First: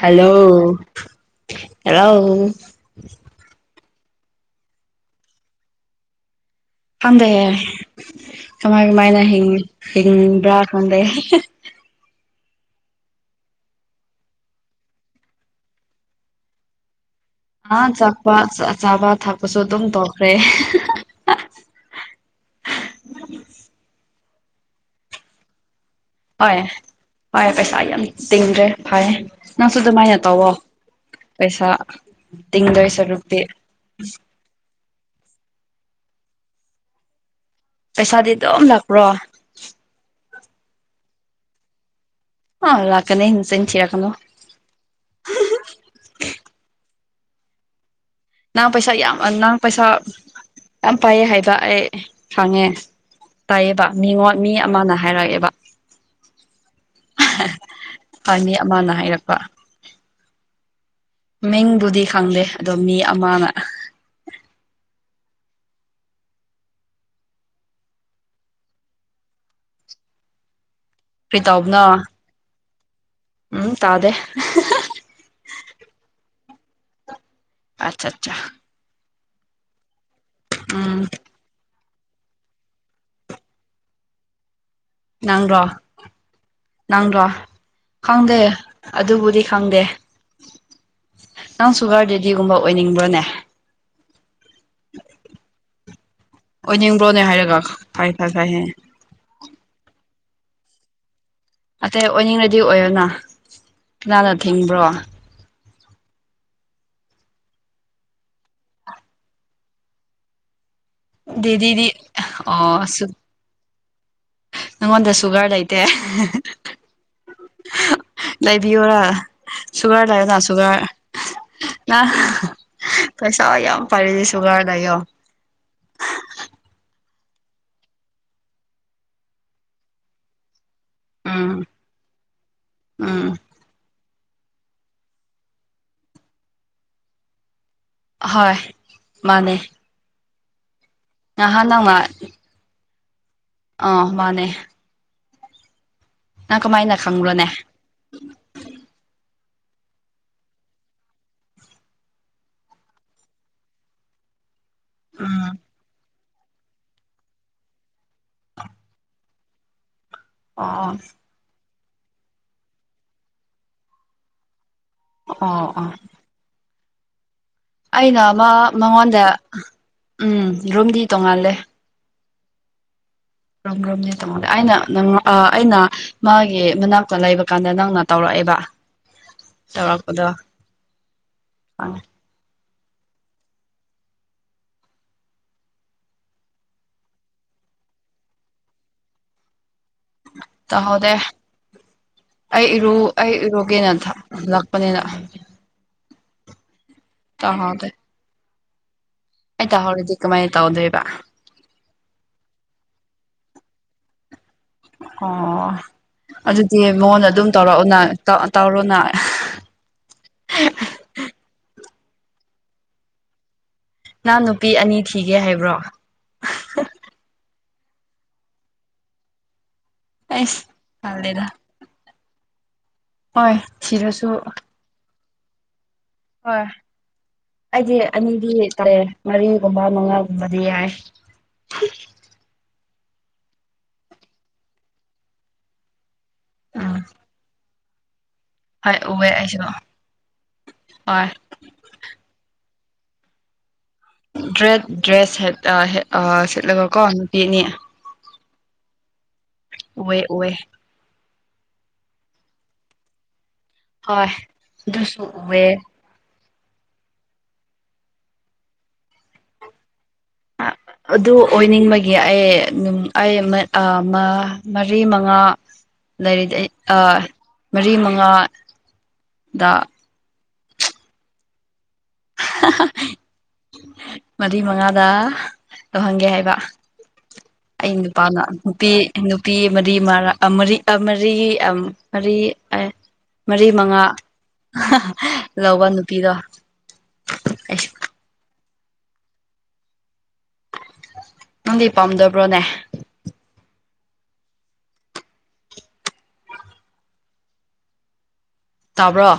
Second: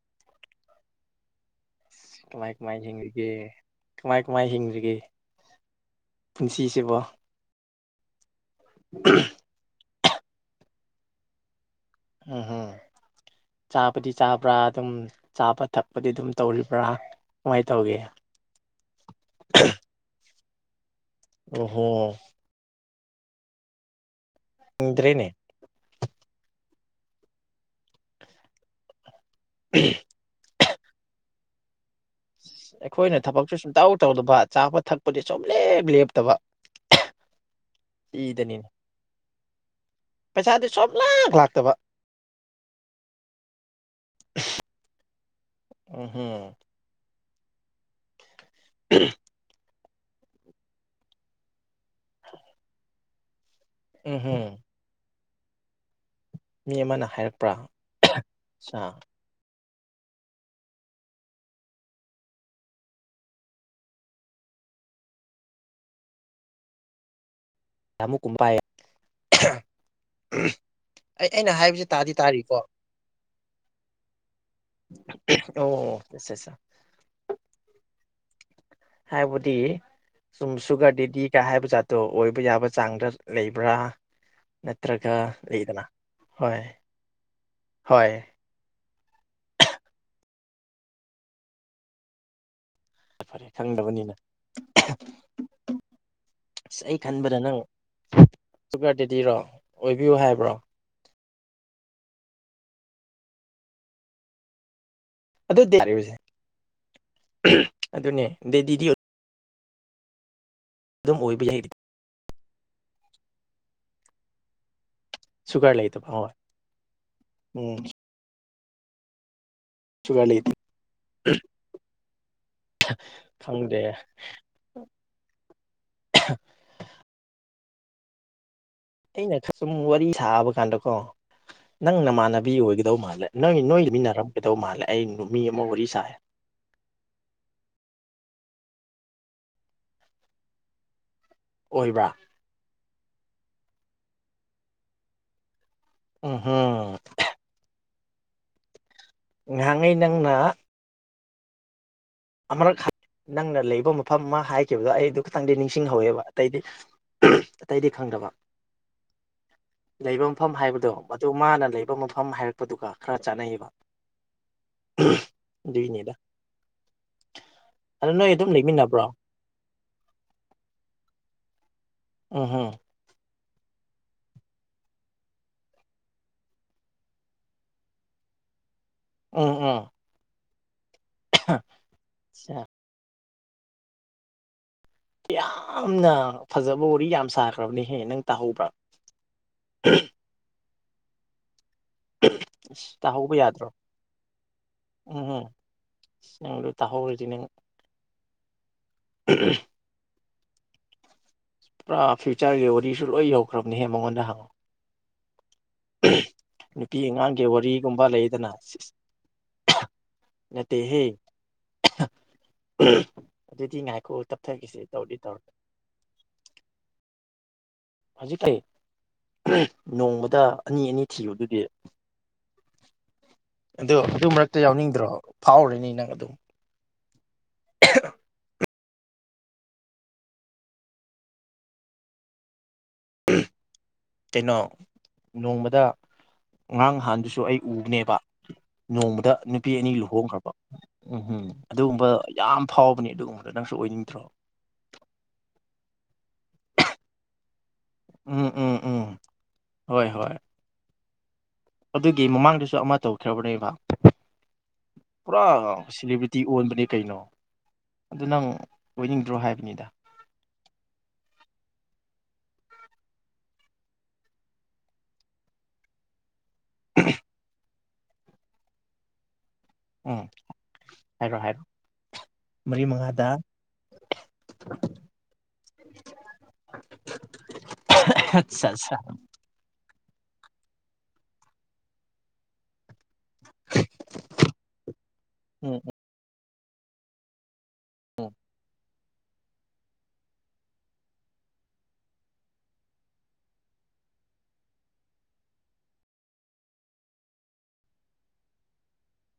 hello hello ꯃꯃꯥꯏ ꯍꯤꯡ ꯀꯃꯥꯏ ꯀꯃꯥꯏ ꯍꯤꯡꯉꯒꯦ ꯄꯨꯟꯁꯤꯁꯦ ꯈꯝꯊꯩꯍꯦ ꯀꯃꯥꯏ ꯀꯃꯥꯏꯅ ꯍꯤꯡꯕ꯭ꯔꯥ ꯈꯝꯗꯩ ꯎꯝ ꯍꯝ ꯆꯥꯕꯗꯤ ꯆꯥꯕ꯭ꯔꯥ ꯑꯗꯨꯝ ꯆꯥꯕ ꯊꯛꯄꯗꯤ ꯑꯗꯨꯝ ꯇꯧꯔꯤꯕ꯭ꯔꯥ ꯀꯃꯥꯏꯅ ꯑ ꯇꯧꯒꯦ ꯆꯥꯛꯄ ꯆꯥꯕ ꯊꯛꯄꯁꯨ ꯑꯗꯨꯝ ꯇꯧꯈ꯭ꯔꯦ ꯑꯣ ꯍꯣ ꯎꯝ ꯏꯗ꯭ꯔꯦꯅꯦ ꯍꯣꯏ ꯍꯣꯏ ꯄꯩꯁꯥ ꯌꯥꯝ ꯇꯤꯡꯗ꯭ꯔꯦ ꯐꯌꯦ ꯅꯪꯁꯨ ꯑꯗꯨꯃꯥꯏꯅ ꯇꯧꯋꯣ ꯄꯩꯁꯥ ꯇꯤꯡꯗꯣꯏ ꯑꯩꯈꯣꯏꯅ ꯁꯔꯨꯛꯇꯤ ꯊꯕꯛꯁꯨ ꯁꯨꯡꯇꯧ ꯇꯧꯗꯕ ꯆꯥꯕ ꯊꯛꯄꯗꯤ ꯁꯨꯝ ꯂꯦꯞ ꯂꯦꯞꯇꯕ ꯄꯩꯁꯥꯗꯤ ꯑꯗꯨꯝ ꯁꯤꯗꯅꯤꯅꯦ ꯂꯥꯛꯄ꯭ꯔꯣ ꯄꯩꯁꯥꯗꯤ ꯁꯣꯝꯂ ꯂꯥꯛꯇꯕ ꯑ ꯂꯥꯛꯀꯅꯦ ꯆꯌꯥꯅꯣ ꯑ ꯍꯝ ꯅꯪ ꯄꯩꯁꯥ ꯌꯥꯝ ꯅꯪ ꯄꯩꯁꯥ ꯌꯥꯝ ꯄꯥꯏꯌꯦ ꯍꯥꯏꯕ ꯑꯩ ꯈꯥꯡꯉꯦ ꯇꯥꯏꯌꯦꯕ ꯎꯝ ꯃꯤꯉꯣꯟ ꯍꯝ ꯃꯤ ꯑꯃꯅ ꯍꯥꯏꯔꯛꯑꯦꯕ ꯃꯤ ꯑꯃꯅ ꯍꯥꯏꯔꯛꯄ꯭ꯔꯥ ꯐꯅꯤ ꯑꯆꯥ ꯑꯃꯅ ꯍꯥꯏꯔꯛꯄ ꯃꯤꯡꯕꯨꯗꯤ ꯈꯪꯗꯦ ꯑꯗꯣ ꯃꯤ ꯑꯃꯅ ꯃꯨꯛ ꯀꯨꯝꯃꯥꯏ ꯑꯩ ꯀꯔꯤ ꯑꯩꯅ ꯇꯧꯕꯅꯣ ꯍꯥꯏꯕꯕꯁꯤ ꯇꯥꯗꯤ ꯇꯥꯔꯤꯀꯣ ꯎꯝ ꯇꯥꯗꯦ ꯑꯣꯁꯠ ꯑꯠꯆꯥ ꯑꯆꯥ ꯍꯥꯏꯕꯗꯤ ꯁꯨꯝ ꯎꯝ ꯁꯨꯒꯔꯕꯗꯤ ꯀꯥ ꯍꯥꯏꯕ ꯖꯥꯠꯇꯣ ꯑꯣꯏꯕ ꯌꯥꯕ ꯆꯥꯡꯗ ꯂꯩꯕ꯭ꯔꯥ ꯅꯠꯇ꯭ꯔꯒ ꯅꯪꯔꯣ ꯂꯩꯗꯅ ꯍ ꯅꯪꯔꯣ ꯍꯣꯏ ꯈꯪꯗꯦ ꯑꯗꯨꯕꯨꯗꯤ ꯈꯪꯗꯦ ꯅꯪ ꯁꯨꯒꯔ ꯗꯦꯗꯤꯒꯨꯝꯕ ꯑꯣꯏꯅꯤꯡꯕ꯭ꯔꯣꯅꯦ ꯐꯔꯦ ꯈꯪꯗꯕꯅꯤꯅ ꯑꯁ ꯑꯩ ꯑꯣꯏꯅꯤꯡꯕ꯭ꯔꯣꯅꯦ ꯈꯟꯕꯗ ꯅꯪ ꯍꯥꯏꯔꯒ ꯐꯩ ꯐꯩ ꯐꯩ ꯍꯦ ꯁꯔꯗꯗꯤꯔꯣ ꯑꯣꯏꯕꯤꯌꯨ ꯍꯥꯏꯕ꯭ꯔꯣ ꯑꯇꯩ ꯑꯣꯏꯅꯤꯡꯉꯗꯤ ꯑꯣꯏꯔꯅ ꯀꯅꯥꯅ ꯊꯤꯡꯕ꯭ꯔꯣ ꯑꯗꯨꯗꯤꯁꯦ ꯑꯗꯨꯅꯦ ꯑꯗꯤꯗꯤ ꯑꯗꯨꯝ ꯑꯣꯏꯕ ꯌꯥꯏ ꯗꯤꯗꯤ ꯑꯣ ꯁꯨ ꯅꯉꯣꯟꯗ ꯁꯨꯒꯔ ꯂꯩꯇꯦ ꯂꯩꯇꯕ ꯍꯣꯏ ꯎꯝ ꯂꯩꯕꯤꯌꯔ ꯁꯨꯒꯔ ꯂꯩꯌꯣꯗ ꯁꯨꯒꯔ ꯄꯩꯁꯥ ꯈꯪꯗꯦ ꯌꯥꯝ ꯐꯔꯦꯁꯦ ꯁꯨꯒꯔꯗꯥꯏꯌꯣ ꯑꯩꯅ ꯁꯨꯝ ꯋꯥꯔꯤ ꯁꯥꯕ ꯀꯥꯟꯗꯀꯣ ꯎꯝ ꯅꯪ ꯅꯃꯥꯟꯅꯕꯤ ꯑꯣꯏꯒꯗꯧ ꯃꯥꯜꯂꯦ ꯎꯝ ꯅꯪ ꯅꯣꯏꯃꯤꯟꯅꯔꯝ ꯀꯩꯗꯧ ꯃꯥꯜꯂꯦ ꯑꯩ ꯅꯨꯃꯤ ꯑꯃ ꯋꯥꯔꯤ ꯁꯥꯏꯌꯦ ꯍꯣꯏ ꯃꯥꯅꯦ ꯅꯅꯥꯍꯥ ꯂꯝꯥ ꯑꯣꯏꯕ꯭ꯔꯥ ꯑꯥ ꯃꯥꯅꯦ ꯎꯝ ꯅꯪ ꯍꯝ ꯀꯃꯥꯏꯅ ꯈꯪꯪꯂꯣꯅꯦ ꯉꯍꯥꯡꯉꯩ ꯅꯪꯅ ꯑꯃꯛ ꯅꯪꯅ ꯂꯩꯕ ꯃꯐꯝ ꯑꯃ ꯍꯥꯏꯈꯤꯕꯗꯣ ꯑꯩ ꯑꯗꯨ ꯎꯝ ꯈꯤꯇꯪꯗꯤ ꯅꯤꯡꯁꯤꯡꯍꯧꯋꯦꯕ ꯑꯇꯩꯗꯤ ꯑꯇꯩꯗꯤ ꯈꯪꯗꯕ ꯂꯩꯕ ꯃꯐꯝ ꯍꯥꯏꯕꯗꯣ ꯑꯣ ꯃꯗꯨ ꯃꯥꯅ ꯂꯩꯕ ꯃꯐꯝ ꯍꯥꯏꯔꯛꯄꯗꯨꯒ ꯈꯔ ꯆꯥꯅꯩꯌꯦꯕ ꯑꯣ ꯑꯣ ꯑꯗꯨꯏꯅꯦꯗ ꯑꯩꯅ ꯑꯃ ꯑꯗꯨꯝ ꯂꯩꯃꯤꯟꯅꯕ꯭ꯔꯣ ꯃꯉꯣꯟꯗ ꯎꯝ ꯔꯨꯝꯗꯤ ꯇꯣꯡꯉꯥꯜꯂꯦ ꯎ ꯍꯣ ꯀꯣꯝ ꯭ꯔꯣꯝꯅꯦ ꯇꯥꯃꯣꯗ ꯑꯩꯅ ꯅꯪ ꯑꯩꯅ ꯃꯥꯒꯤ ꯃꯅꯥꯛꯇ ꯂꯩꯕ ꯀꯥꯟꯗ ꯅꯪꯅ ꯇꯧꯔꯛꯑꯦꯕ ꯇꯔꯄꯗ ꯑꯆꯥ ꯌꯥꯝꯅ ꯐꯖꯕ ꯋꯥꯔꯤ ꯌꯥꯝ ꯁꯥꯈ꯭ꯔꯕꯅꯦꯍꯦ ꯅꯪ ꯇꯥꯍꯧꯕ꯭ꯔꯥ ꯇ ꯍꯗꯦ ꯑꯩ ꯑꯁ ꯏꯔꯨ ꯇꯥꯍꯧꯕ ꯑꯩ ꯌꯥꯗ꯭ꯔꯣ ꯏꯔꯣꯒꯦꯅꯟꯊ ꯂꯥꯛꯄꯅꯤꯅ ꯁꯤ ꯅꯪꯗꯨꯣ ꯇꯍꯣ꯭ꯔꯗꯤ ꯅꯪ ꯇꯧꯍꯧꯗꯦ ꯑ ꯍꯗꯤ ꯀꯃꯥꯏꯅ ꯇꯧꯗꯣꯏꯕ ꯄꯨꯔꯥ ꯐ꯭ꯌꯨꯆꯔꯒꯤ ꯋꯥꯔꯤꯁꯨ ꯂꯣꯏ ꯌꯧꯈ꯭ꯔꯕꯅꯦꯍꯦ ꯃꯉꯣꯟꯗ ꯍꯪꯉꯛꯑꯣ ꯑꯣ ꯑꯗꯨꯗꯤ ꯅꯨꯄꯤ ꯃꯉꯣꯟꯗ ꯑꯉꯥꯡꯒꯤ ꯑꯗꯨꯝ ꯇꯧꯔꯛꯑꯣꯅ ꯇꯧꯔꯣꯅ ꯅꯠꯇ ꯍꯦ ꯊ ꯉ ꯅꯍ ꯅꯨꯄꯤ ꯑꯅꯤ ꯊꯤꯒꯦ ꯍꯥꯏꯕ꯭ꯔꯣ ꯍꯧꯖꯤꯛꯀꯤ ꯅꯣꯡꯃꯗ ꯑꯩꯁ ꯑꯅꯤ ꯑꯅꯤ ꯊꯤꯌꯨ ꯇꯜꯂꯦꯗ ꯑꯗꯨꯗꯤ ꯍꯣꯏ ꯑꯗ ꯑꯗꯨ ꯊꯤꯔꯁꯨ ꯃꯔꯛꯇ ꯌꯥꯎꯅꯤꯡꯗ꯭ꯔꯣ ꯐꯥꯎꯔꯅꯤ ꯅꯪ ꯑꯗꯨꯝ ꯍꯣꯏ ꯑꯩꯗꯤ ꯑꯅꯤꯗꯤ ꯃꯔꯤꯒꯨꯝꯕ ꯃꯉꯥꯒꯨꯝꯕꯗꯤ ꯌꯥꯏ ꯀꯩꯅꯣ ꯅꯣꯡꯃꯗ ꯎꯝ ꯉꯔꯥꯡꯍꯥꯟꯗꯨꯁꯨ ꯑꯩ ꯎꯕꯅꯦꯕ ꯍꯣꯏ ꯎꯑꯦ ꯅꯣꯡꯃꯗ ꯑꯩꯁꯨ ꯅꯨꯄꯤ ꯑꯅꯤ ꯂꯨꯍꯣꯡꯈ꯭ꯔꯕ ꯎꯝ ꯍꯣꯏ ꯎꯝ ꯑꯗꯨꯒꯨꯝꯕ ꯌꯥꯝ ꯐꯥꯎꯕꯅꯦ ꯑꯗꯨꯒꯨꯝꯕꯗ ꯅꯪꯁꯨ ꯑꯣꯏꯅꯤꯡꯗ꯭ꯔꯣ ꯗ꯭ꯔꯦ ꯗ꯭ꯔꯦꯁ ꯁꯤꯠꯂꯒ ꯀꯣ ꯅꯨꯄꯤ ꯑꯅꯤ ꯎꯝ ꯎ ꯑꯣꯏꯦ ꯑꯣꯏꯋꯦ ꯑꯗꯨꯒꯤ ꯃꯃꯥꯡꯗꯁꯨ ꯑꯃ ꯇꯧꯈ꯭ꯔꯕꯅꯦꯕ ꯍꯣꯏ ꯑꯗꯨꯁꯨ ꯄꯨꯔꯥ ꯎꯋꯦ ꯇꯤ ꯑꯣꯟꯕꯅꯦ ꯀꯩꯅꯣ ꯑꯗꯨ ꯅꯪ ꯑꯣꯏꯅꯤꯡꯗ꯭ꯔꯣ ꯍꯥꯏꯕꯅꯤꯗ [inaudible] ꯑꯗꯨ ꯑꯣꯏꯅꯤꯡꯕꯒꯤ ꯑꯩ ꯑꯩ ꯃꯔꯤ ꯃꯉꯥ ꯂꯩꯔꯤꯗꯤ ꯃꯔꯤ ꯃꯉꯥ ꯗ ꯎꯝ ꯍꯥꯏꯔꯣꯑꯣ ꯍꯥꯏꯔꯣ ꯃꯔꯤ ꯃꯉꯥꯗ ꯃꯔꯤ ꯃꯉꯥꯗ ꯇꯧꯍꯟꯒꯦ ꯍꯥꯏꯕ ꯑꯩ ꯅꯨꯄꯥꯅ ꯑꯠꯆꯥ ꯅꯨꯄꯤ ꯑꯠꯆꯥ ꯅꯨꯄꯤ ꯃꯔꯤ ꯃꯔꯥꯔꯤ ꯃꯔꯤ ꯃꯔꯤ ꯃꯔꯤ ꯃꯉꯥ ꯎꯝ ꯂꯧꯕ ꯅꯨꯄꯤꯗꯣ ꯑꯩꯁ ꯑ ꯅꯪꯗꯤ ꯄꯝꯗꯕ꯭ꯔꯣꯅꯦ ꯇꯥꯕ꯭ꯔꯣ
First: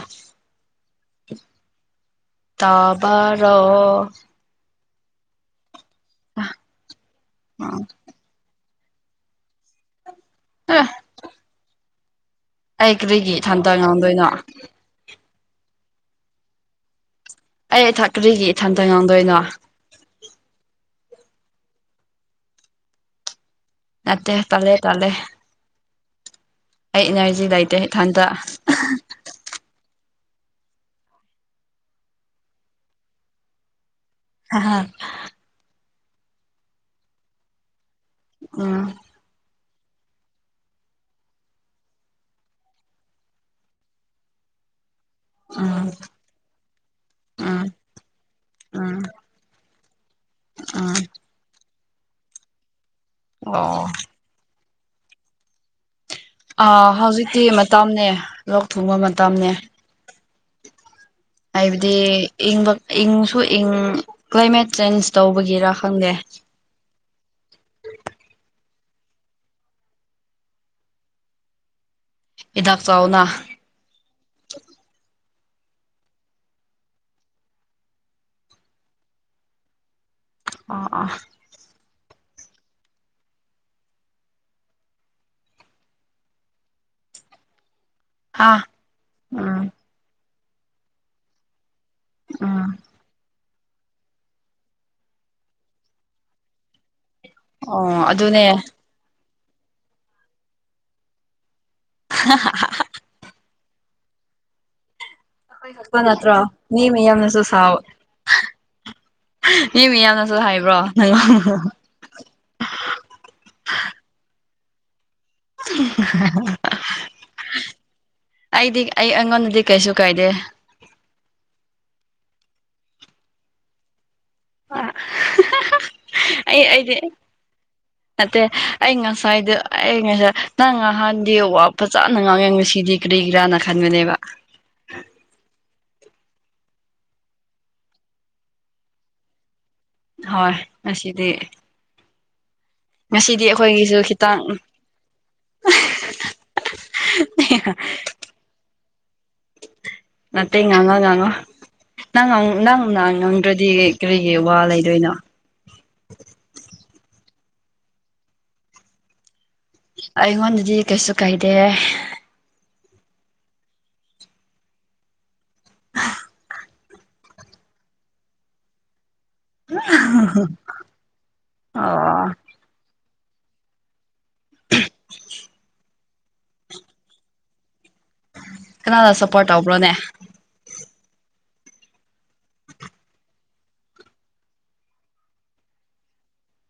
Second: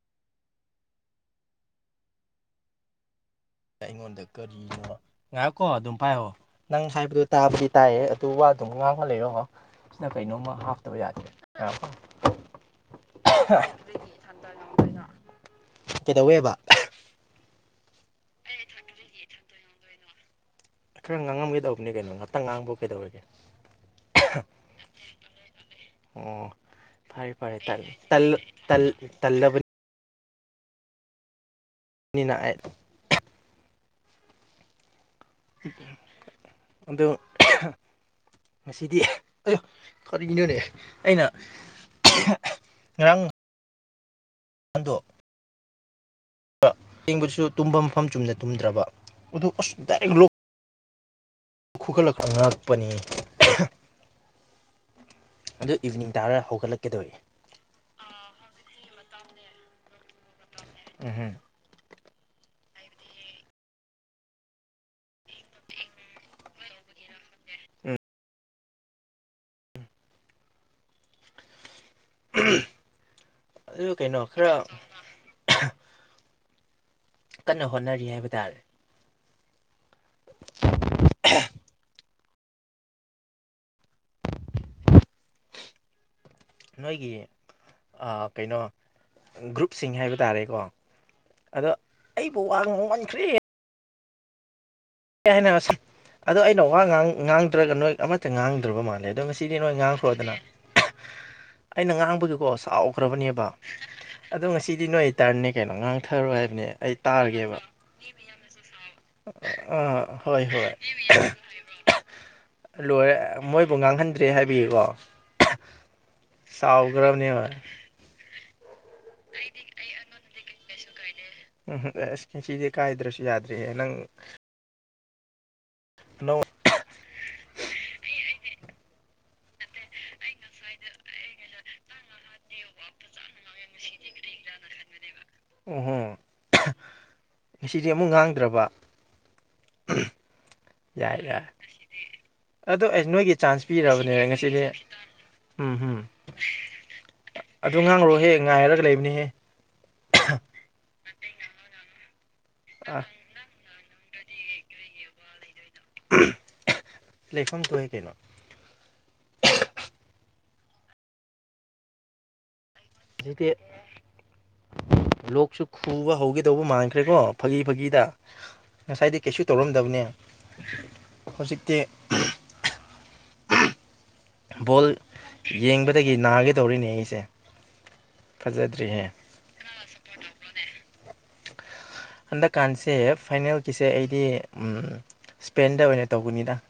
ꯇꯥꯕꯔꯣ ꯑꯩꯉꯣꯟꯗ ꯀꯔꯤꯅꯣ ꯉꯥꯏꯍꯥꯛ ꯀꯣ ꯑꯗꯨꯝ ꯄꯥꯏꯌꯣ ꯅꯪ ꯍꯥꯏꯕꯗꯣ ꯇꯥꯕꯗꯤ ꯇꯥꯏꯌꯦ ꯑꯗꯨ ꯑꯗꯨꯝ ꯉꯥꯡꯕ ꯂꯩꯔꯣ ꯑꯃꯣ ꯁꯤꯅ ꯀꯩꯅꯣꯝꯃ ꯑꯦ ꯍꯥꯞꯇꯕ ꯌꯥꯗꯦ ꯌꯥꯝ ꯄꯥꯝ ꯑꯩ ꯀꯔꯤꯒꯤ ꯊꯟꯇ ꯉꯥꯡꯗꯣꯏꯅꯣ ꯀꯩꯗꯧꯋꯦꯕ ꯑꯩ ꯏꯊꯛ ꯀꯔꯤꯒꯤ ꯏꯊꯟꯇ ꯉꯥꯡꯗꯣꯏꯅꯣ ꯈꯔ ꯉꯥꯡꯉꯝꯒꯦ ꯗꯧꯕꯅꯤ ꯀꯩꯅꯣ ꯉꯍꯥꯛꯇꯪ ꯉꯥꯡꯕꯨ ꯀꯩꯗꯧꯔꯒꯦ ꯅꯠꯇꯦ ꯇꯜꯂꯦ ꯇꯜꯂꯦ ꯑꯣ ꯑꯩ ꯐꯩ ꯏꯅꯔꯖꯤ ꯐꯩ ꯂꯩꯇꯦ ꯏꯊꯟꯇ ꯇꯜꯂꯕꯅꯤ ꯃꯤꯅ ꯑꯩ ꯍꯥ ꯍꯥ ꯑꯗꯣ ꯉꯁꯤꯗꯤ ꯑꯣ ꯀꯔꯤꯒꯤꯅꯣꯅꯦ ꯑꯩꯅ ꯉꯔꯥꯡ ꯑꯗꯣ ꯎꯝ ꯦꯡꯕꯗꯨꯁꯨ [inaudible] ꯎꯝ ꯇꯨꯝꯕ ꯃꯐꯝ ꯆꯨꯝꯅ ꯇꯨꯝꯗ꯭ꯔꯕ ꯎꯝ ꯑꯗꯨ ꯑ ꯎꯝ ꯈꯨꯒꯠꯂꯛꯄ ꯉꯥꯛꯄꯅꯤ ꯑꯣ ꯑꯗꯣ ꯏꯚꯅꯤꯡ ꯇꯥꯔ ꯍꯧꯒꯠꯂꯛꯀꯦꯗꯧꯋꯤ ꯍꯧꯖꯤꯛꯇꯤ ꯃꯇꯝꯅꯦ ꯂꯣꯛ ꯊꯨꯡꯕ ꯃꯇꯝꯅꯦ ꯑꯝ ꯍꯥꯏꯕꯗꯤ ꯏꯪꯕ ꯏꯪꯁꯨ ꯏꯪ ꯀ꯭ꯂꯥꯏꯃꯦꯠ ꯆꯦꯟꯖ ꯇꯧꯕꯒꯤꯔ ꯈꯪꯗꯦ ꯍꯤꯗꯥꯛ ꯆꯥꯎꯅ ꯑꯗꯨ ꯀꯩꯅꯣ ꯈꯔ ꯀꯟꯅ ꯍꯣꯠꯅꯔꯤ ꯍꯥꯏꯕ ꯇꯥꯔꯦ ꯑꯣ ꯑꯣ ꯅꯣꯏꯒꯤ ꯍꯥ ꯀꯩꯅꯣ ꯎꯝ ꯒ꯭ꯔꯨꯞꯁꯤꯡ ꯍꯥꯏꯕ ꯇꯥꯔꯦꯀꯣ ꯑꯗꯣ ꯑꯩꯕꯨ ꯋꯥ ꯎꯝ ꯉꯥꯡꯃꯟꯈ꯭ꯔꯦ ꯀ ꯍꯥꯏꯅ ꯁꯥꯟ ꯑꯗꯣ ꯑꯩꯅ ꯋꯥ ꯉꯥꯡꯗ꯭ꯔꯒ ꯅꯣꯏ ꯑꯣ ꯑꯃꯠꯇ ꯑꯗꯨꯅꯦ ꯉꯥꯡꯗ꯭ꯔꯕ ꯃꯥꯜꯂꯦ ꯑꯗꯣ ꯁꯤꯗꯤ ꯅꯣꯏ ꯉꯥꯡꯈ꯭ꯔꯣꯗꯅ ꯑꯩꯅ ꯉꯥꯡꯕꯒꯤꯀꯣ ꯁꯥꯎꯈ꯭ꯔꯕꯅꯦꯕ ꯑꯗꯣ ꯉꯁꯤꯗꯤ ꯅꯣꯏ ꯇꯔꯅꯤ ꯑꯩꯈꯣꯏ ꯀꯩꯅꯣ ꯈꯛꯄ ꯅꯠꯇ꯭ꯔꯣ ꯉꯥꯡꯊꯔꯣꯏ ꯍꯥꯏꯕꯅꯦ ꯃꯤ ꯑꯩ ꯃꯌꯥꯝꯅꯁꯨ ꯇꯥꯔꯒꯦꯕ ꯁꯥꯎ ꯃꯤ ꯑꯥ ꯃꯌꯥꯝꯅꯁꯨ ꯍꯣꯏ ꯍꯣꯏ ꯍꯥꯏꯕ꯭ꯔꯣ ꯅꯪ ꯂꯣꯏꯔꯦ ꯃꯣꯏꯕꯨ ꯉꯥꯡꯍꯟꯗ꯭ꯔꯦ ꯍꯥꯏꯕꯒꯤꯒꯣ ꯑꯩꯗꯤ ꯑꯩ ꯑꯩꯉꯣꯟꯗꯗꯤ ꯀꯩꯁꯨ ꯀꯥꯏꯗꯦ ꯎꯝꯁ ꯉꯁꯤꯗꯤ ꯀꯥꯢꯗ꯭ꯔꯁꯨ ꯌꯥꯗꯦ ꯅꯪ ꯑ ꯑꯅꯧ ꯑꯩ ꯑꯩꯁꯦ ꯅꯠꯇꯦ ꯑꯩ ꯉꯁꯥꯏꯗ ꯑꯩ ꯉꯁꯥꯏ ꯅꯪ ꯉꯍꯥꯟꯗꯤ ꯐꯖꯅ ꯉꯥꯡꯌꯦ ꯉꯁꯤꯗꯤ ꯀꯔꯤꯒꯤꯔꯥꯅ ꯈꯟꯕꯅꯦꯕ ꯑꯣꯍꯣ ꯉꯁꯤꯗꯤ ꯑꯃꯨꯛ ꯉꯥꯡꯗ꯭ꯔꯕ ꯍꯣꯏ ꯌꯥꯏ ꯉꯁꯤꯗꯤ ꯌꯥꯢ ꯑꯗꯣ ꯑꯩ ꯅꯣꯏꯒꯤ ꯉꯁꯤꯗꯤ ꯆꯥꯟꯁ ꯑꯩꯈꯣꯏꯒꯤꯁꯨ ꯄꯤꯔꯕꯅꯦ ꯈꯤꯇꯪ ꯉꯁꯤꯗꯤ ꯎꯝꯝ ꯑꯗꯨ ꯉꯥꯡꯔꯣꯍꯦ ꯉꯥꯏꯔꯒ ꯂꯩꯕꯅꯤꯍꯦ ꯅꯠꯇꯦ ꯉꯥꯡꯉꯣ ꯉꯥꯡꯉꯣ ꯅꯪ ꯅꯪ ꯅꯪꯅ ꯑꯥ ꯉꯥꯡꯗ꯭ꯔꯗꯤ ꯀꯔꯤꯒꯤ ꯋꯥ ꯂꯩꯗꯣꯏꯅꯣ ꯂꯩꯐꯝ ꯊꯣꯛꯢ ꯀꯩꯅꯣ ꯑꯩꯉꯣꯟꯗꯗꯤ ꯀꯩꯁꯨ ꯀꯥꯏꯗꯦ ꯌꯖꯤꯛꯇꯦ [inaudible] ꯂꯣꯛꯁꯨ ꯈꯨꯕ ꯍꯧꯒꯦ ꯇꯧꯕ ꯃꯥꯟꯈ꯭ꯔꯦꯀꯣ ꯐꯥꯒꯤ ꯐꯥꯒꯤꯗ ꯉꯁꯥꯏꯗꯤ ꯀꯩꯁꯨ ꯇꯧꯔꯝꯗꯕꯅꯦ ꯍꯧꯖꯤꯛꯇꯤ ꯑꯥ ꯕꯣꯜ ꯌꯦꯡꯕꯗꯒꯤ ꯅꯥꯒꯦꯗꯧꯔꯤꯅꯦ ꯑꯩꯁꯦ ꯐꯖꯗ꯭ꯔꯤꯍꯦ ꯀꯅꯥꯗ ꯁꯞꯄꯣꯔꯠ ꯇꯧꯕ꯭ꯔꯣꯅꯦ ꯍꯟꯗꯛꯀꯥꯟꯁꯦ ꯐꯥꯏꯅꯦꯜꯒꯤꯁꯦ ꯑꯩꯗꯤ ꯎꯝ ꯁ꯭ꯄꯦꯟꯗ ꯑꯣꯏꯅ ꯇꯧꯒꯅꯤꯗ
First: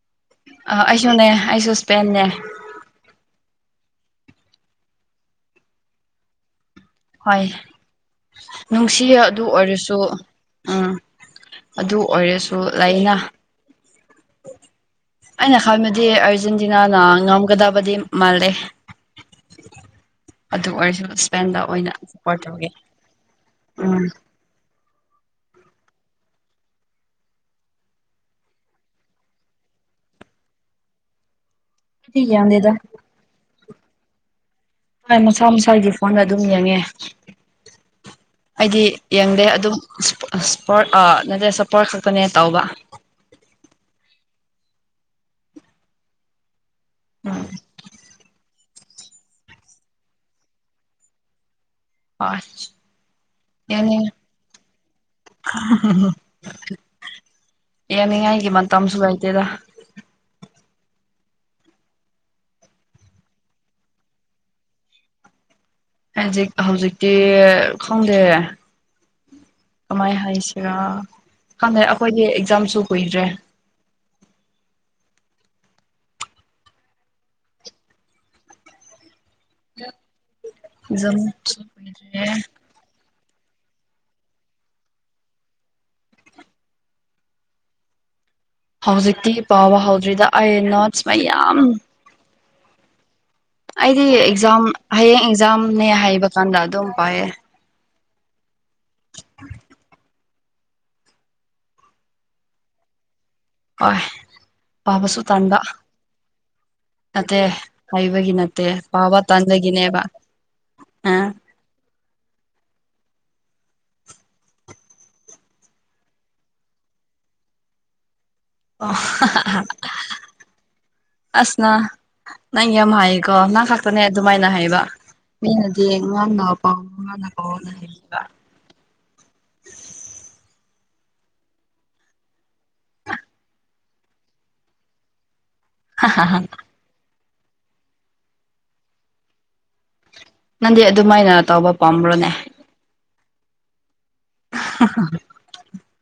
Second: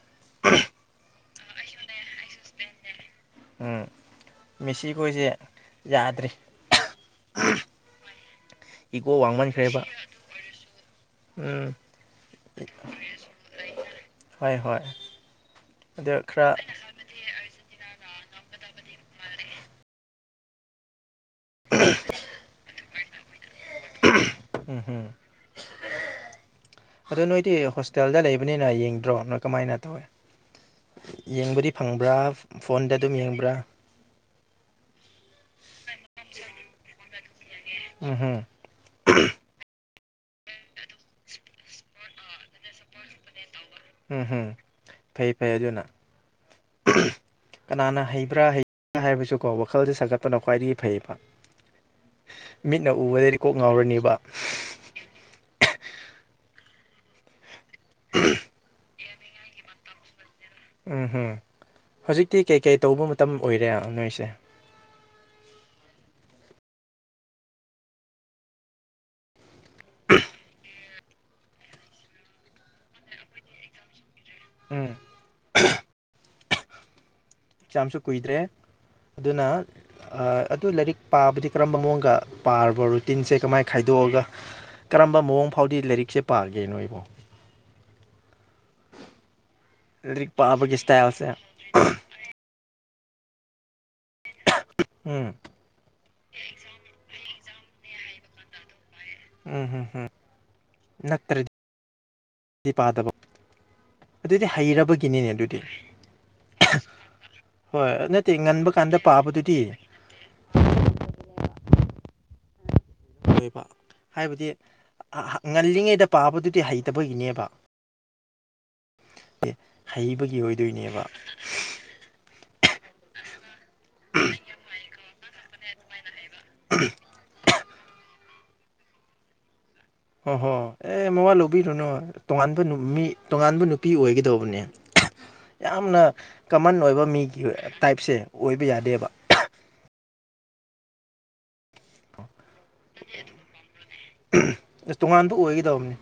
ꯑ ꯑꯩꯖꯨꯅꯦ ꯑꯩꯖꯨ ꯁꯄꯦꯟꯅꯦ ꯎꯝ ꯃꯦꯁꯤꯈꯣꯏꯁꯦ ꯌꯥꯗ꯭ꯔꯦ ꯍꯣꯏ ꯏꯒꯣ ꯅꯨꯡꯁꯤꯕ ꯑꯗꯨ ꯋꯥꯡꯃꯟꯈ꯭ꯔꯦꯕ ꯑꯣꯏꯔꯁꯨ ꯑꯥ ꯎꯝ ꯑꯗꯨ ꯑꯣꯏꯔꯁꯨ ꯂꯩꯅ ꯍꯣꯏ ꯍꯣꯏ ꯑꯩꯅ ꯈꯟꯕꯗꯤ ꯑꯗꯣ ꯈꯔ ꯑꯔꯖꯦꯟꯇꯤꯅꯥꯅ ꯉꯝꯒꯗꯕꯗꯤ ꯃꯥꯜꯂꯦ ꯑꯗꯨ ꯑꯣꯏꯔꯁꯨ ꯁꯄꯦꯟꯗ ꯑꯣꯏꯅ ꯁꯄꯣꯔꯠ ꯇꯧꯒꯦ ꯎꯝ ꯎꯝ ꯍꯝ ꯑꯗꯣ ꯅꯣꯏꯗꯤ ꯍꯣꯁꯇꯦꯜꯗ ꯂꯩꯕꯅꯤꯅ ꯌꯦꯡꯗ꯭ꯔꯣ ꯅꯣꯏ ꯀꯃꯥꯏꯅ ꯇꯧꯋꯦ ꯌꯦꯡꯕꯗꯤ ꯐꯪꯕ꯭ꯔꯥ ꯑꯩꯗꯤ ꯌꯦꯡꯗꯦꯗ ꯐꯣꯟꯗ ꯑꯗꯨꯝ ꯌꯦꯡꯕ꯭ꯔꯥ ꯍꯣꯏ ꯃꯁꯥ ꯃꯁꯥꯒꯤ ꯐꯣꯟꯗ ꯑꯗꯨꯝ ꯌꯦꯡꯉꯦ ꯎꯝ ꯍꯝ ꯑꯩꯗꯤ ꯌꯦꯡꯗꯦ ꯑꯗꯨꯝ ꯏꯁꯄꯣꯔꯠ ꯅꯠꯇꯦ ꯁꯄꯣꯔꯠ ꯈꯛꯇꯅꯦ ꯇꯧꯕ ꯎꯝ ꯍꯝ ꯐꯩ ꯐꯩ ꯑꯗꯨꯅ ꯎꯝ ꯀꯅꯥꯅ ꯍꯩꯕ꯭ꯔꯥ ꯍꯩ ꯕ꯭ꯔꯥ ꯍꯥꯏꯕꯁꯨꯀꯣ ꯋꯥꯈꯜꯗ ꯁꯥꯒꯠꯄꯅ ꯈ꯭ꯋꯥꯏꯗꯒꯤ ꯐꯩꯌꯦꯕ ꯍꯣꯏ ꯃꯤꯠꯅ ꯎꯕꯗꯗꯤ ꯀꯣꯛ ꯌꯥꯅꯤꯡ ꯉꯥꯎꯔꯅꯤꯕ [inaudible] ꯌꯥꯅꯤꯡꯉꯥꯏꯒꯤ ꯃꯇꯝꯁꯨ ꯂꯩꯥꯇꯦꯗ ꯎꯝ ꯍꯨꯝ ꯍꯧꯖꯤꯛꯇꯤ ꯀꯩꯀꯩ ꯇꯧꯕ ꯃꯇꯝ ꯑꯣꯏꯔꯦ ꯅꯣꯏꯁꯦ ꯍꯖꯤꯛ ꯍꯧꯖꯤꯛꯇꯤ ꯈꯪꯗꯦ ꯀꯃꯥꯏ ꯍꯥꯏꯁꯤꯔꯥ ꯈꯪꯗꯦ ꯑꯩꯈꯣꯏꯗꯤ ꯑꯦꯛꯖꯥꯝꯁꯨ ꯀꯨꯏꯗ꯭ꯔꯦ ꯎꯝ ꯖꯥꯝꯁꯨ ꯀꯨꯏꯗ꯭ꯔꯦ ꯑꯗꯨꯅ ꯑꯗꯨ ꯂꯥꯏꯔꯤꯛ ꯄꯥꯕꯗꯤ ꯑꯦꯛꯖꯥꯝꯁꯨ ꯀꯔꯝꯕ ꯃꯑꯣꯡꯒ ꯀꯨꯏꯗ꯭ꯔꯦ ꯄꯥꯔꯕꯔꯣ ꯇꯤꯟꯁꯦ ꯀꯃꯥꯏꯅ ꯈꯥꯏꯗꯣꯛꯑꯒ ꯀꯔꯝꯕ ꯃꯑꯣꯡ ꯐꯥꯎꯗꯤ ꯂꯥꯏꯔꯤꯛꯁꯦ ꯄꯥꯒꯦ ꯅꯣꯏꯕꯣ ꯍꯧꯖꯤꯛꯇꯤ ꯄꯥꯕ ꯍꯧꯗ꯭ꯔꯤꯗ ꯂꯥꯏꯔꯤꯛ ꯑꯩ ꯄꯥꯕꯒꯤ ꯅꯣꯠꯁ ꯏꯁꯇꯥꯏꯜꯁꯦ ꯃꯌꯥꯝ ꯑꯩꯗꯤ ꯑꯦꯛꯖꯥꯝ ꯍꯌꯦꯡ ꯎꯝ ꯑꯦꯛꯖꯥꯝꯅꯦ ꯍꯥꯏꯕ ꯀꯥꯟꯗ ꯑꯗꯨꯝ ꯄꯥꯏꯌꯦ ꯎꯝ ꯍꯝ ꯍꯝ ꯍꯝ ꯅꯠꯇ꯭ꯔꯗꯤꯗꯤ ꯄꯥꯗꯕ ꯍꯣꯏ ꯑꯗꯨꯗꯤ ꯄꯥꯕꯁꯨ ꯍꯩꯔꯕꯒꯤꯅꯤꯅꯦ ꯇꯥꯟꯕ ꯑꯗꯨꯗꯤ ꯅꯠꯇꯦ ꯍꯣꯏ ꯍꯩꯕꯒꯤ ꯅꯠꯇꯦ ꯉꯟꯕ ꯀꯥꯟꯗ ꯄꯥꯕ ꯄꯥꯕꯗꯨꯗꯤ ꯇꯥꯟꯗꯒꯤꯅꯦꯕ ꯑ ꯍꯣꯢꯕ ꯍꯥꯏꯕꯗꯤ ꯉꯜꯂꯤꯉꯩꯗ ꯄꯥꯕꯗꯨꯗꯤ ꯍꯩꯇꯕꯒꯤꯅꯦꯕ ꯑꯣ ꯍꯩꯕꯒꯤ ꯑꯣꯏꯗꯣꯏꯅꯦꯕ ꯑꯁꯅ ꯅꯪ ꯌꯥꯝ ꯍꯥꯏꯀꯣ ꯅꯪ ꯈꯥꯛꯇꯅꯦ ꯑꯗꯨꯃꯥꯏꯅ ꯍꯥꯏꯕ ꯃꯤꯅꯗꯤ ꯉꯟꯅ ꯄꯥꯎ ꯉꯟꯅ ꯄꯥꯎꯅ ꯍꯩꯢꯕ ꯍꯣꯏ ꯍꯣꯏ ꯑꯦ ꯃꯋꯥ ꯂꯧꯕꯤꯔꯨꯅꯨ ꯇꯣꯉꯥꯟꯕ ꯃꯤ ꯇꯣꯉꯥꯟꯕ ꯅꯨꯄꯤ ꯑꯣꯏꯒꯗꯧꯕꯅꯦ ꯌꯥꯝꯅ ꯀꯃꯟ ꯑꯣꯏꯕ ꯃꯤꯒꯤ ꯇꯥꯏꯞꯁꯦ ꯑꯣꯏꯕ ꯌꯥꯗꯦꯕ ꯅꯪꯗꯤ ꯑꯗꯨꯃꯥꯏꯅ ꯇꯧꯕ ꯄꯥꯝꯕ꯭ꯔꯣꯅꯦ ꯑꯁ ꯇꯣꯡꯉꯥꯟꯕꯥꯟꯕ ꯑꯣꯏꯒꯗꯧꯅꯤ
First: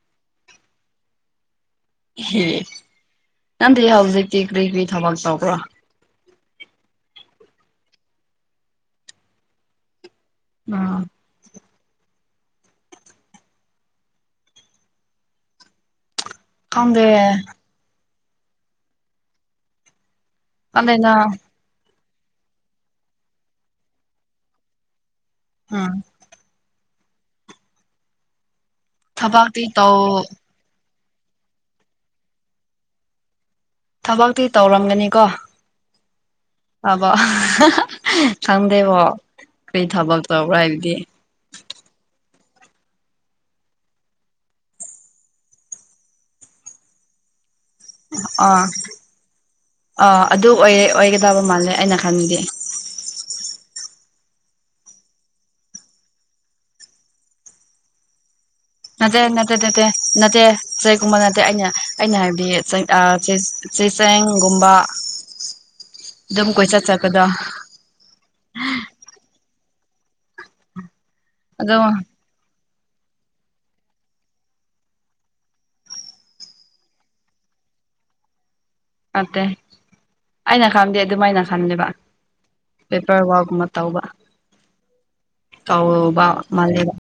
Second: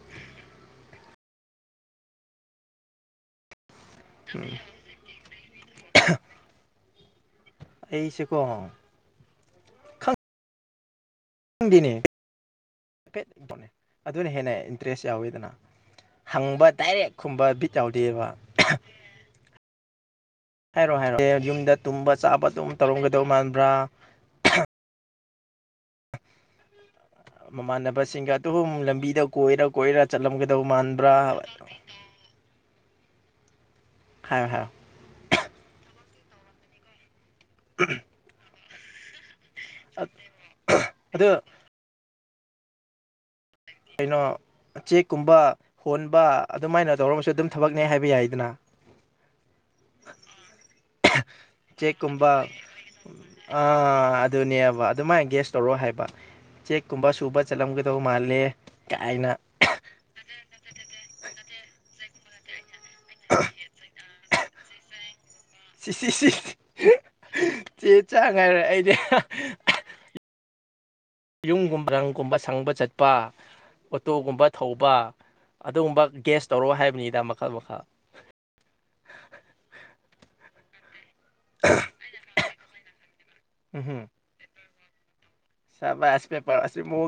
ꯑꯦ ꯅꯪꯗꯤ ꯍꯧꯖꯤꯛꯇꯤ ꯀ꯭ꯔꯤ ꯀ꯭ꯔꯤ ꯊꯕꯛ ꯇꯧꯕ꯭ꯔꯣ ꯑꯩꯁꯦꯀꯣ ꯎꯝ ꯈꯪꯗꯦꯅꯦ ꯍꯥꯏꯐꯦꯠ ꯑꯗꯨꯅ ꯍꯦꯟꯅ ꯏꯟꯇꯔꯦꯁ ꯌꯥꯎꯋꯤꯗꯅ ꯍꯪꯕ ꯈꯪꯗꯦ ꯗꯥꯏꯔꯦꯛ ꯈꯨꯝꯕ ꯕꯤꯠ ꯌꯥꯎꯗꯦꯕ ꯍꯥꯏꯔꯣ ꯈꯪꯗꯦꯅ ꯍꯥꯏꯔꯦ ꯌꯨꯝꯗ ꯇꯨꯝꯕ ꯆꯥꯕ ꯑꯗꯨꯝ ꯇꯧꯔꯝꯒꯗꯧ ꯃꯥꯟꯕ꯭ꯔꯥ ꯎꯝ ꯃꯃꯥꯟꯅꯕꯁꯤꯡꯒ ꯑꯍꯨꯝ ꯂꯝꯕꯤꯗ ꯀꯣꯏꯔ ꯊꯕꯛꯇꯤ ꯀꯣꯏꯔ ꯇꯧ ꯆꯠꯂꯝꯒ ꯗꯧ ꯃꯥꯟꯕ꯭ꯔꯥꯕ ꯊꯕꯛꯇꯤ ꯍꯥꯏꯌꯣ ꯍꯥꯏꯌꯣ ꯇꯧꯔꯝꯒꯅꯤꯀꯣ ꯑꯕꯣ ꯈꯪꯗꯦꯕꯣ ꯀꯔꯤ ꯊꯕꯛ ꯇꯧꯕ꯭ꯔ ꯍꯥꯏꯕꯗꯤ ꯑꯗ ꯀꯩꯅꯣ ꯆꯦꯛꯀꯨꯝꯕ ꯍꯣꯟꯕ ꯑꯗꯨꯃꯥꯏꯅ ꯇꯧꯔ ꯑꯃꯁꯁꯨ ꯑꯗꯨꯝ ꯊꯕꯛꯅꯦ ꯍꯥꯏꯕ ꯌꯥꯏꯗꯅ ꯑꯥ ꯑꯥ ꯑꯗꯨ ꯑꯣꯏ ꯑꯣꯏꯒꯗꯕ ꯃꯥꯜꯂꯦ ꯑꯩꯅ ꯈꯟꯗꯦ ꯆꯦꯛꯀꯨꯝꯕ ꯑꯥ ꯑꯗꯨꯅꯦꯕ ꯑꯗꯨꯃꯥꯏꯅ ꯒꯦꯁ ꯇꯧꯔꯣ ꯍꯥꯏꯕ ꯎꯆꯦꯛꯀꯨꯝꯕ ꯁꯨꯕ ꯆꯠꯂꯝꯒꯗꯧꯕ ꯃꯥꯜꯂꯦ ꯑꯗꯦ ꯀꯥꯏꯅ ꯅ ꯑꯗꯨ ꯑꯗꯨꯗꯦ ꯅꯠꯇꯦ ꯆꯦꯒꯨꯝꯕ ꯅꯠꯇꯦ ꯑꯩꯅ ꯑꯩꯅ ꯍꯥꯏꯕꯗꯤ ꯆꯦ ꯆꯦꯡꯒꯨꯝꯕ ꯁꯤ ꯁꯤ ꯁꯤꯁꯤ ꯆꯦ ꯆꯥꯡꯉꯥꯏꯔ ꯑꯩꯅꯦ ꯑꯗꯨꯝ ꯌꯨꯝꯒꯨꯝꯕ ꯔꯪꯒꯨꯝꯕ ꯁꯪꯕ ꯆꯠꯄ ꯑꯣꯇꯣꯒꯨꯝꯕ ꯊꯧꯕ ꯑꯗꯨꯒꯨꯝꯕ ꯒꯦꯁ ꯇꯧꯔꯣ ꯍꯥꯏꯕꯅꯤꯗ ꯃꯈꯜ ꯃꯈꯜ ꯑꯠꯇꯦ ꯑꯩꯅ ꯈꯟꯗꯦ ꯑꯗꯨꯃꯥꯏꯅ ꯈꯟꯗꯕ ꯄꯦꯄꯔ ꯋꯥꯔꯛ ꯀꯨꯝꯕ ꯎꯝꯍꯨꯝ ꯇꯧꯕ ꯀꯥꯎꯧꯕ ꯁꯕꯥꯁ ꯄꯦꯄꯔ ꯑꯁꯤ ꯃꯥꯂꯕ ꯃꯑꯣꯡ